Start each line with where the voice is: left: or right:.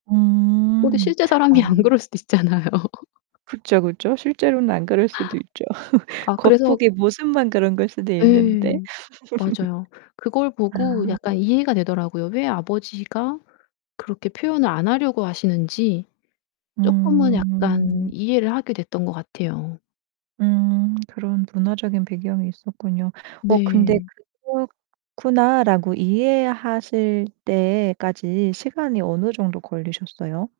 left: 오 근데
right: 음
left: 실제 사람이
right: 어.
left: 안 그럴 수도 있잖아요.
right: 그쵸, 그쵸. 실제로는 안 그럴 수도 있죠.
left: 아 그래서
right: 겉보기 모습만 그런 걸 수도 있는데.
left: 예. 맞아요. 그걸
right: 아.
left: 보고 약간 이해가 되더라고요. 왜 아버지가 그렇게 표현을 안 하려고 하시는지 쪼끔은 약간
right: 음.
left: 이해를 하게 됐던 것 같아요.
right: 음 그런 문화적인 배경이 있었군요. 어 근데
left: 네.
right: '그렇구나.'라고 이해하실 때까지 시간이 어느 정도 걸리셨어요?